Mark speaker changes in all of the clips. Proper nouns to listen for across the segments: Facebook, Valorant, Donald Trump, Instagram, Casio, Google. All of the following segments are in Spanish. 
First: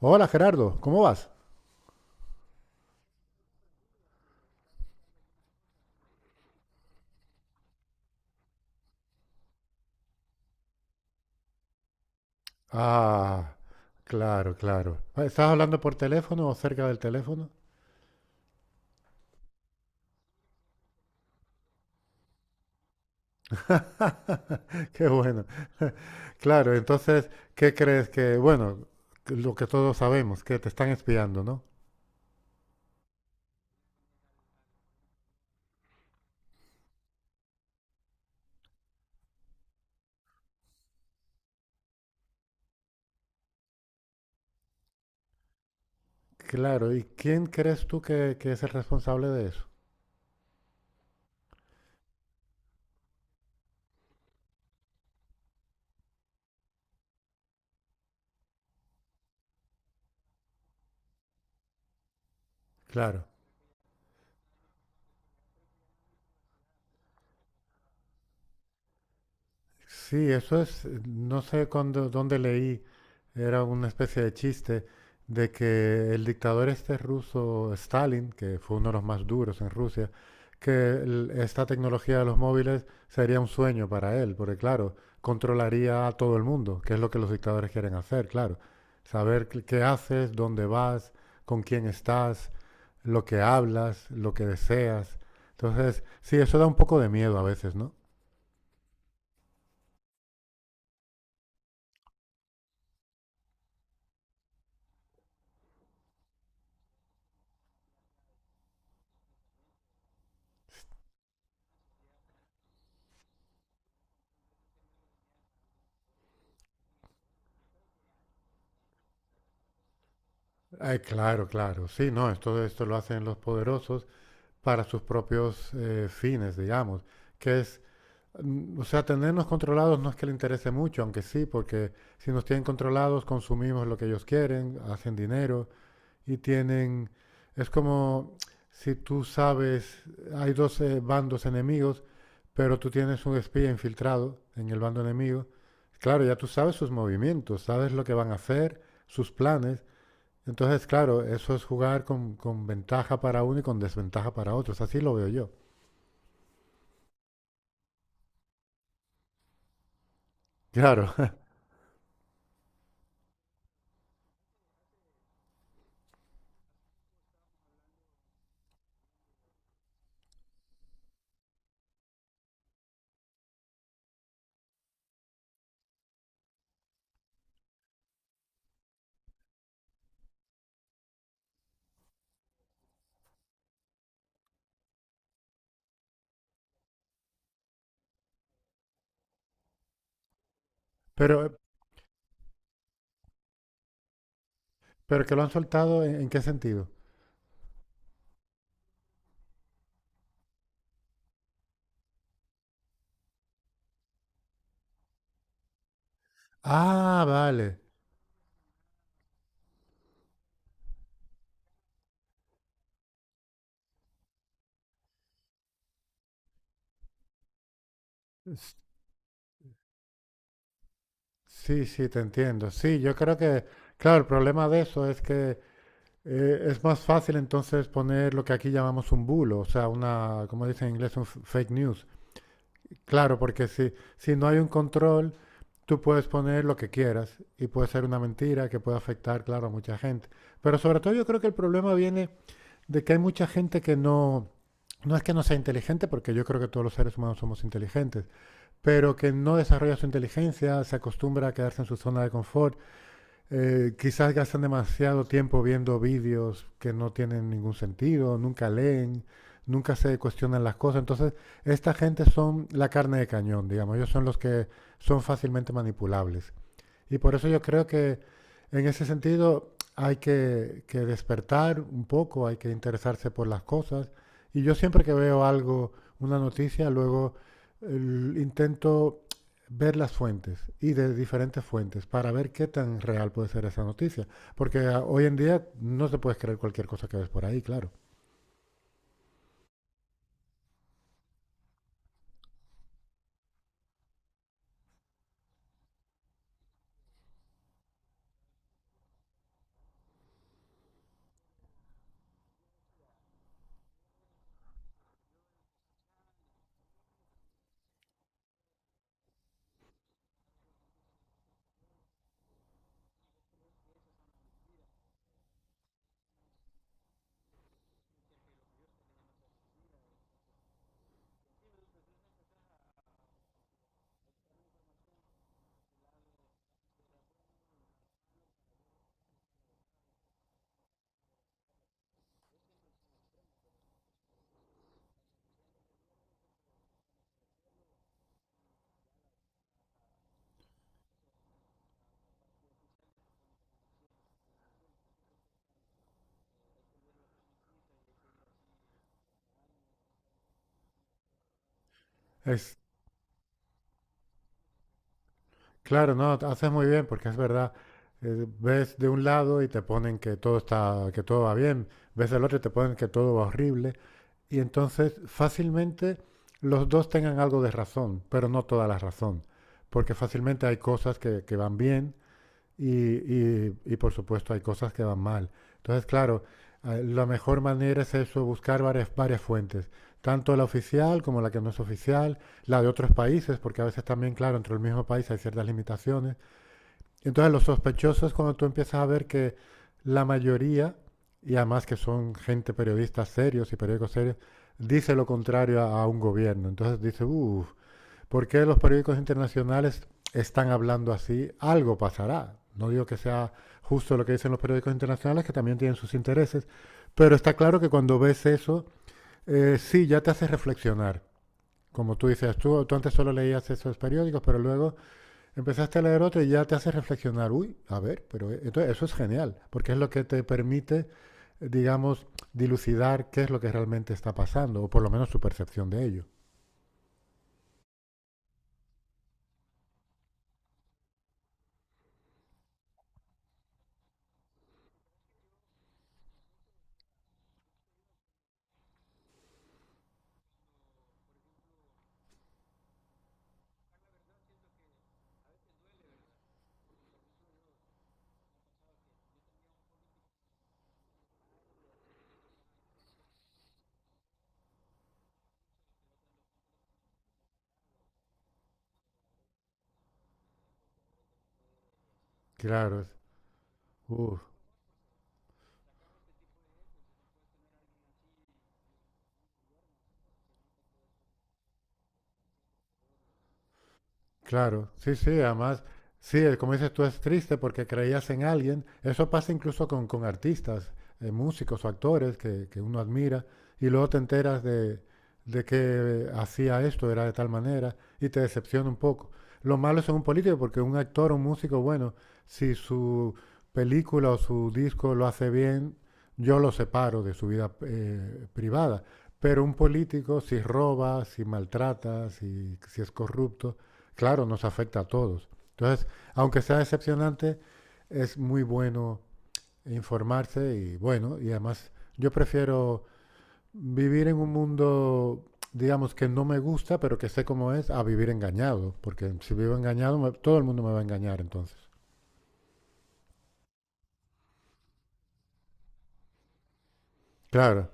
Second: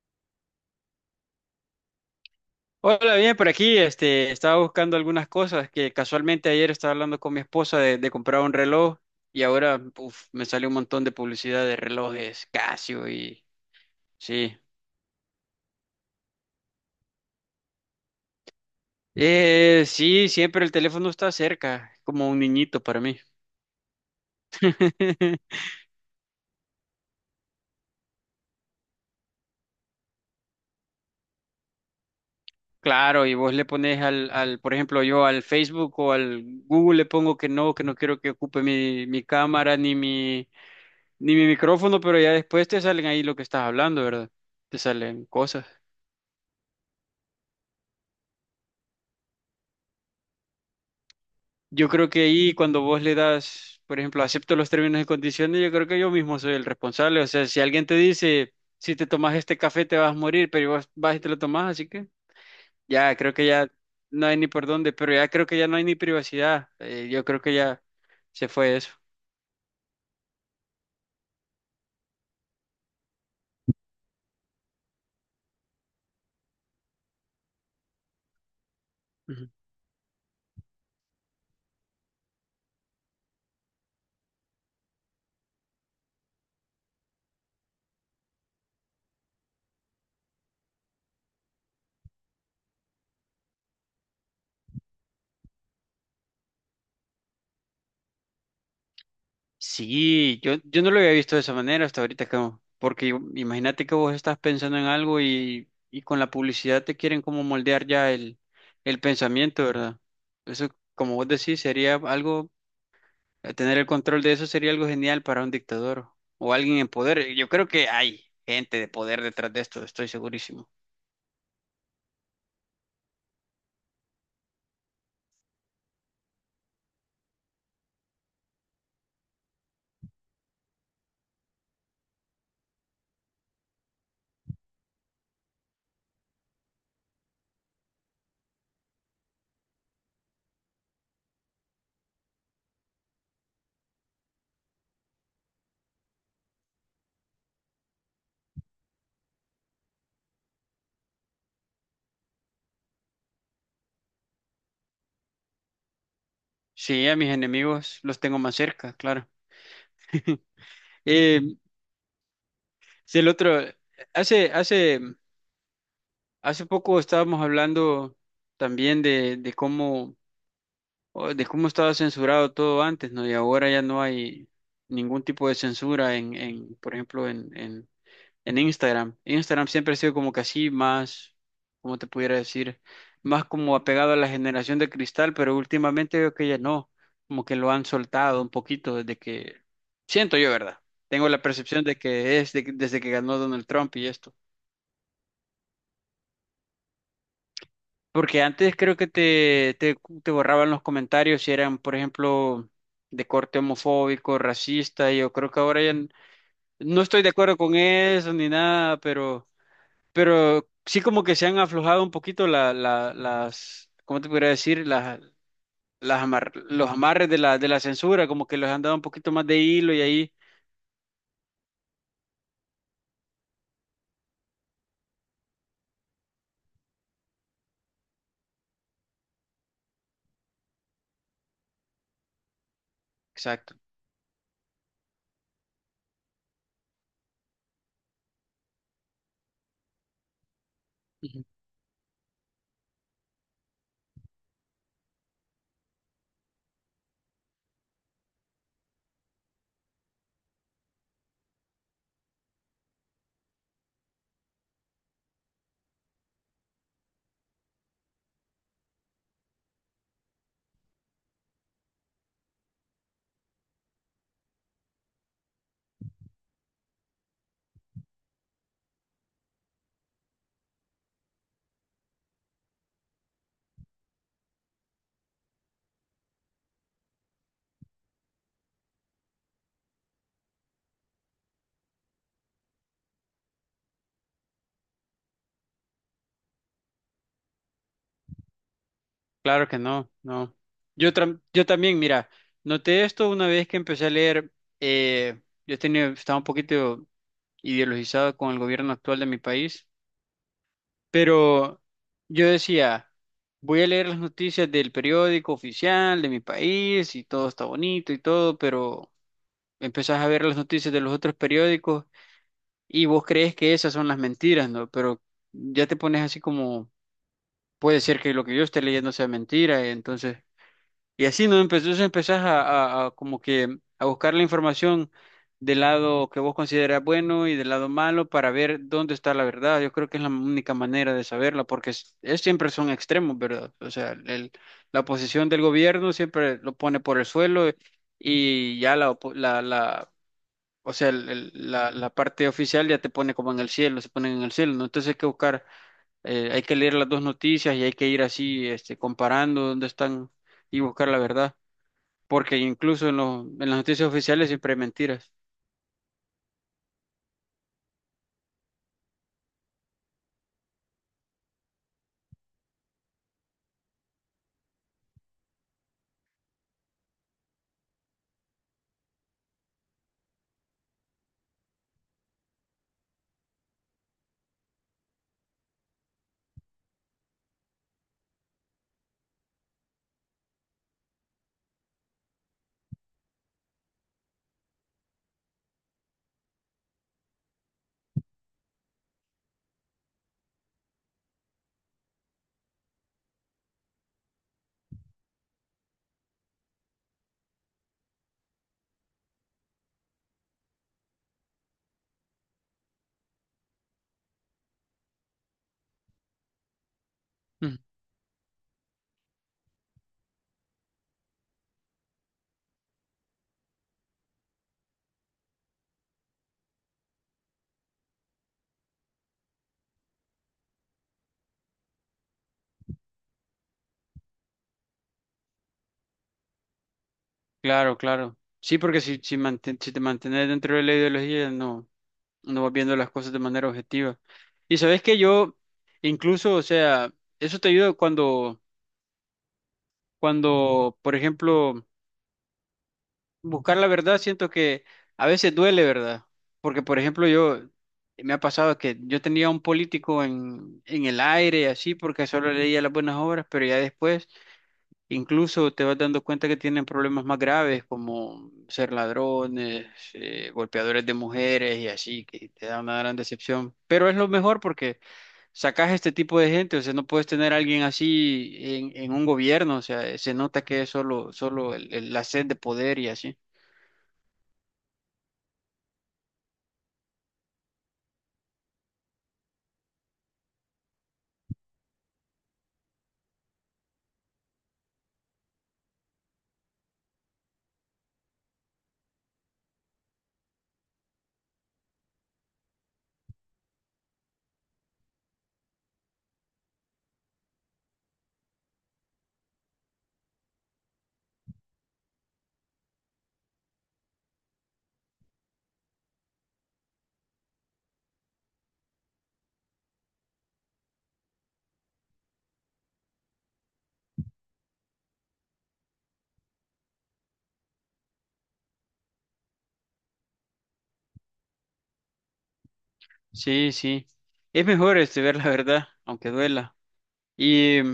Speaker 1: Hola Gerardo, ¿cómo vas?
Speaker 2: Hola, bien, por aquí, estaba buscando algunas cosas que casualmente ayer estaba hablando con mi esposa de comprar un reloj y ahora uf, me sale un montón de publicidad de relojes Casio y
Speaker 1: Ah, claro,
Speaker 2: sí.
Speaker 1: claro. Ah, ¿estás hablando por teléfono o cerca del teléfono?
Speaker 2: Sí, siempre el teléfono está cerca, como un niñito para mí.
Speaker 1: Qué bueno. Claro, entonces, ¿qué crees que, bueno, lo que todos sabemos, que te están espiando, ¿no?
Speaker 2: Claro, y vos le pones al, por ejemplo, yo al Facebook o al Google le pongo que no quiero que ocupe mi cámara ni mi micrófono, pero ya después te salen ahí lo que estás hablando, ¿verdad? Te salen cosas.
Speaker 1: Claro, ¿y quién crees tú que es el responsable de eso?
Speaker 2: Yo creo que ahí cuando vos le das, por ejemplo, acepto los términos y condiciones, yo creo que yo mismo soy el responsable. O sea, si alguien te dice, si te tomas este café te vas a morir, pero vos vas y te lo tomas, así que ya
Speaker 1: Claro.
Speaker 2: creo que ya no hay ni por dónde, pero ya creo que ya no hay ni privacidad. Yo creo que ya se fue eso.
Speaker 1: Sí, eso es, no sé cuándo- dónde leí. Era una especie de chiste de que el dictador este ruso, Stalin, que fue uno de los más duros en Rusia, esta tecnología de los móviles sería un sueño para él, porque claro, controlaría a todo el mundo, que es lo que los dictadores quieren hacer, claro. Saber qué haces, dónde vas, con quién estás, lo que hablas, lo que deseas. Entonces, sí, eso da un poco de miedo a veces, ¿no?
Speaker 2: Sí, yo no lo había visto de esa manera hasta ahorita, Camo, porque imagínate que vos estás pensando en algo y con la publicidad te quieren como moldear ya el pensamiento, ¿verdad? Eso, como vos decís, sería algo, tener el control de eso sería algo genial para un dictador o alguien en poder. Yo creo que hay gente de poder detrás de esto, estoy segurísimo.
Speaker 1: Ay, claro, claro. Sí, no, esto lo hacen los poderosos para sus propios fines, digamos, que es, o sea, tenernos controlados no es que le interese mucho, aunque sí, porque si nos tienen controlados consumimos lo que ellos quieren, hacen dinero y tienen, es como si tú sabes, hay dos bandos enemigos, pero tú tienes un espía infiltrado en el bando enemigo, claro, ya tú sabes sus movimientos, sabes lo que van a hacer, sus planes, entonces, claro, eso es jugar con ventaja para uno y con desventaja para otros. Así lo veo yo.
Speaker 2: Sí, a mis enemigos los tengo más cerca, claro.
Speaker 1: Claro.
Speaker 2: Eh, si el otro, hace, hace Hace poco estábamos hablando también de cómo, o de cómo estaba censurado todo antes, ¿no? Y ahora ya no hay ningún tipo de censura en, por ejemplo, en Instagram. Instagram siempre ha sido como que así más, ¿cómo te pudiera decir? Más como apegado a la generación de cristal, pero últimamente veo que ya no, como que lo han soltado un poquito desde que, siento yo, ¿verdad? Tengo la
Speaker 1: Pero,
Speaker 2: percepción de que es desde que ganó Donald Trump y esto.
Speaker 1: pero que lo han soltado, en qué sentido?
Speaker 2: Porque antes creo que te borraban los comentarios si eran, por ejemplo, de corte homofóbico, racista, y yo creo que ahora ya no estoy
Speaker 1: Ah,
Speaker 2: de acuerdo con
Speaker 1: vale.
Speaker 2: eso ni nada, pero sí como que se han aflojado un poquito las, ¿cómo te podría decir? Los amarres de la censura, como que les
Speaker 1: S-
Speaker 2: han dado un poquito más de hilo y ahí.
Speaker 1: Sí, sí, te entiendo. Sí, yo creo que, claro, el problema de eso es que es más fácil entonces poner lo que aquí llamamos un bulo, o sea, una, como dicen en inglés, un fake news. Claro, porque
Speaker 2: Exacto.
Speaker 1: si no hay un control... Tú puedes poner lo que quieras y puede ser una mentira que puede afectar, claro, a mucha gente. Pero sobre todo yo creo
Speaker 2: Ujú.
Speaker 1: que el problema viene de que hay mucha gente que no, no es que no sea inteligente, porque yo creo que todos los seres humanos somos inteligentes, pero que no desarrolla su inteligencia, se acostumbra a quedarse en su zona de confort, quizás gastan demasiado tiempo viendo vídeos que no tienen ningún sentido, nunca leen, nunca se cuestionan las cosas. Entonces, esta gente son la carne de cañón, digamos, ellos son los que son fácilmente manipulables. Y por eso yo creo que en ese sentido hay que despertar un poco, hay que interesarse por las cosas. Y yo siempre que veo algo, una noticia, luego intento ver las fuentes y de diferentes fuentes para ver qué tan real puede ser esa noticia. Porque hoy en día no se puede creer cualquier cosa que ves por ahí, claro.
Speaker 2: Claro que no, no. Yo también, mira, noté esto una vez que empecé a leer. Eh, yo tenía, estaba un poquito ideologizado con el gobierno actual de mi país, pero yo decía, voy a leer las noticias del periódico oficial de mi país y todo está bonito y todo, pero empezás a ver las noticias de los otros periódicos y vos crees que esas son las mentiras, ¿no? Pero ya te pones así como, puede ser que lo que yo esté leyendo sea mentira, entonces y así, ¿no? Entonces empezás a como que a buscar la información del lado que vos consideras bueno y del lado malo para ver dónde está la verdad. Yo creo que es la única manera de saberla, porque siempre son extremos, ¿verdad? O sea, la posición del gobierno siempre lo pone por el suelo y ya la, opo- la- o sea, la parte oficial ya te pone como en el cielo, se ponen en el cielo, ¿no? Entonces hay que buscar, hay que leer las dos noticias y hay que ir así, comparando dónde están y buscar la verdad porque
Speaker 1: Es
Speaker 2: incluso en las noticias oficiales siempre hay mentiras.
Speaker 1: Claro, no, haces muy bien porque es verdad. Ves de un lado y te ponen que todo está, que todo va bien. Ves del otro y te ponen que todo va horrible. Y entonces fácilmente los dos tengan algo de razón, pero no toda la razón. Porque fácilmente hay cosas que van bien y, por supuesto hay cosas que van mal. Entonces, claro, la mejor manera es eso, buscar varias fuentes, tanto la oficial como la que no es oficial, la de otros países, porque a veces también, claro, entre el mismo país hay ciertas limitaciones. Entonces, los sospechosos, cuando tú empiezas a ver que la mayoría, y además que son gente periodistas serios y periódicos serios, dice lo contrario a un gobierno. Entonces dice, uff, ¿por qué los periódicos internacionales están hablando así? Algo pasará. No digo que sea justo lo que dicen los periódicos internacionales, que también tienen sus intereses, pero está
Speaker 2: Mm,
Speaker 1: claro que cuando ves eso, sí, ya te hace reflexionar. Como tú dices, tú antes solo leías esos periódicos, pero luego empezaste a leer otro y ya te hace reflexionar. Uy, a ver, pero entonces eso es genial, porque es lo que te permite, digamos, dilucidar qué es lo que realmente está pasando, o por lo menos tu percepción de ello.
Speaker 2: Claro, claro. Sí, porque si te mantienes dentro de la ideología, no, no vas viendo las cosas de manera objetiva. Y sabes que yo, incluso, o sea, eso te ayuda cuando, cuando, por ejemplo, buscar la verdad, siento que a veces duele, ¿verdad? Porque, por ejemplo, yo, me ha pasado que yo tenía un político en el aire y así, porque solo leía las buenas obras, pero ya después incluso te vas dando cuenta que tienen problemas más graves como ser ladrones, golpeadores de mujeres y así, que te da una
Speaker 1: Claro, es-
Speaker 2: gran decepción. Pero es lo
Speaker 1: uf.
Speaker 2: mejor porque sacas este tipo de gente, o sea, no puedes tener a alguien así en un gobierno, o sea, se nota que es solo la sed de poder y así.
Speaker 1: Claro, sí, sí, además, sí, como dices tú, es triste porque creías en alguien. Eso pasa incluso con artistas, músicos o actores que uno admira y luego te enteras de que hacía esto, era de tal manera y te decepciona un poco. Lo malo es en un político porque un actor o un músico, bueno, si su película o su disco lo hace bien, yo lo separo de su vida privada. Pero un político, si roba, si maltrata, si es corrupto, claro, nos afecta a todos. Entonces, aunque sea decepcionante, es muy bueno informarse y bueno, y además yo prefiero vivir en un mundo, digamos, que no me gusta, pero que sé cómo es, a vivir engañado, porque si vivo engañado, todo el mundo me va a engañar entonces.
Speaker 2: Sí, sí. Es mejor ver la verdad, aunque duela.
Speaker 1: Claro,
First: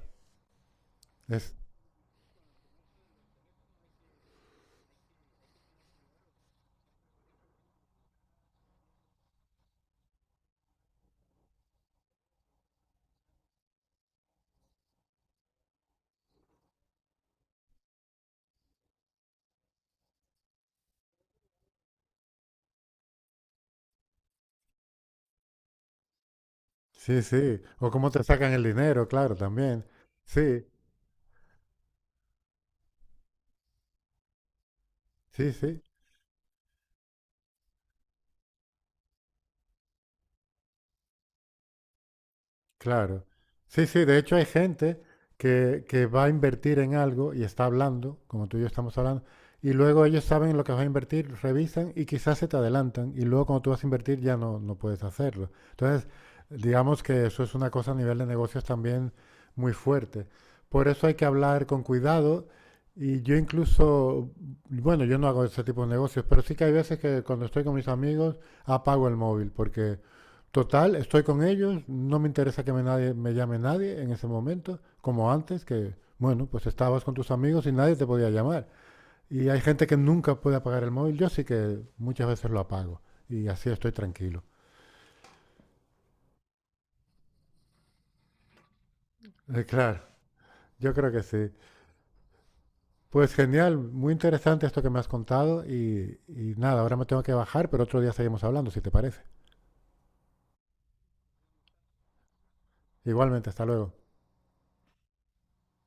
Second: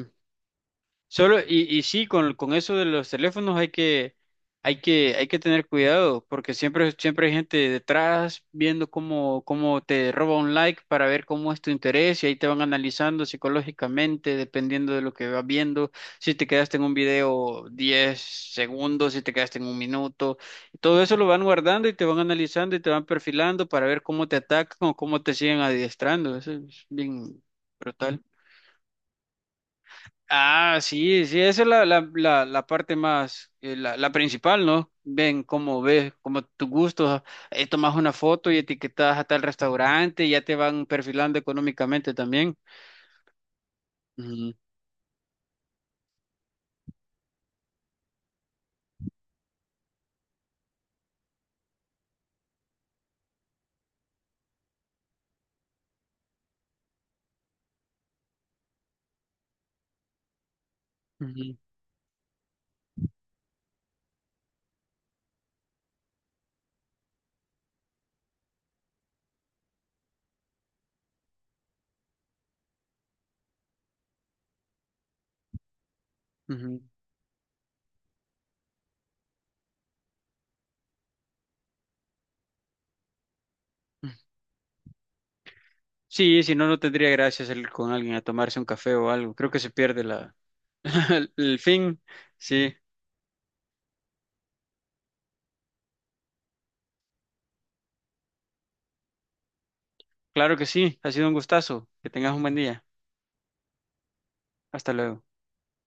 Speaker 2: Solo,
Speaker 1: es,
Speaker 2: y sí, con eso de los teléfonos hay que, hay que, hay que tener cuidado, porque siempre, siempre hay gente detrás viendo cómo te roba un like para ver cómo es tu interés, y ahí te van analizando psicológicamente, dependiendo de lo que vas viendo, si te quedaste en un video 10 segundos, si te quedaste en un minuto, y todo eso lo van guardando y te van analizando y te van perfilando para ver cómo te atacan o cómo te siguen adiestrando. Eso es
Speaker 1: sí,
Speaker 2: bien
Speaker 1: sí, o cómo te
Speaker 2: brutal.
Speaker 1: sacan el dinero, claro, también. Sí,
Speaker 2: Ah, sí, sí, esa es la parte más, la principal, ¿no? Ven
Speaker 1: sí, sí.
Speaker 2: cómo ves, cómo tus gustos, tomas una foto y etiquetas a tal restaurante, y ya te van perfilando económicamente también.
Speaker 1: Claro. Sí, sí, de hecho hay
Speaker 2: Ujú,
Speaker 1: gente que va a invertir en algo y está hablando, como tú y yo estamos hablando, y luego ellos saben lo que vas a invertir, revisan y quizás se te adelantan, y luego cuando tú vas a invertir ya no, no puedes hacerlo. Entonces, digamos que eso es una cosa a nivel de negocios también muy fuerte. Por eso hay que hablar con cuidado y yo incluso, bueno, yo no hago ese tipo de negocios, pero sí que hay veces que cuando estoy con mis amigos apago el móvil porque total, estoy con ellos, no me interesa que me, nadie, me llame nadie en ese momento, como antes, que, bueno, pues
Speaker 2: ujú,
Speaker 1: estabas con tus amigos y nadie te podía llamar. Y hay gente que nunca puede apagar el móvil, yo sí que muchas veces lo apago y así estoy
Speaker 2: ujú.
Speaker 1: tranquilo.
Speaker 2: Sí, si no, no tendría gracia salir con alguien a tomarse un café o algo. Creo que se
Speaker 1: Claro,
Speaker 2: pierde la,
Speaker 1: yo creo que sí.
Speaker 2: el fin. Sí,
Speaker 1: Pues genial, muy interesante esto que me has contado y nada, ahora me tengo que bajar, pero otro día seguimos hablando, si te parece.
Speaker 2: claro que sí, ha sido un gustazo. Que tengas un buen día.
Speaker 1: Igualmente, hasta luego.
Speaker 2: Hasta luego.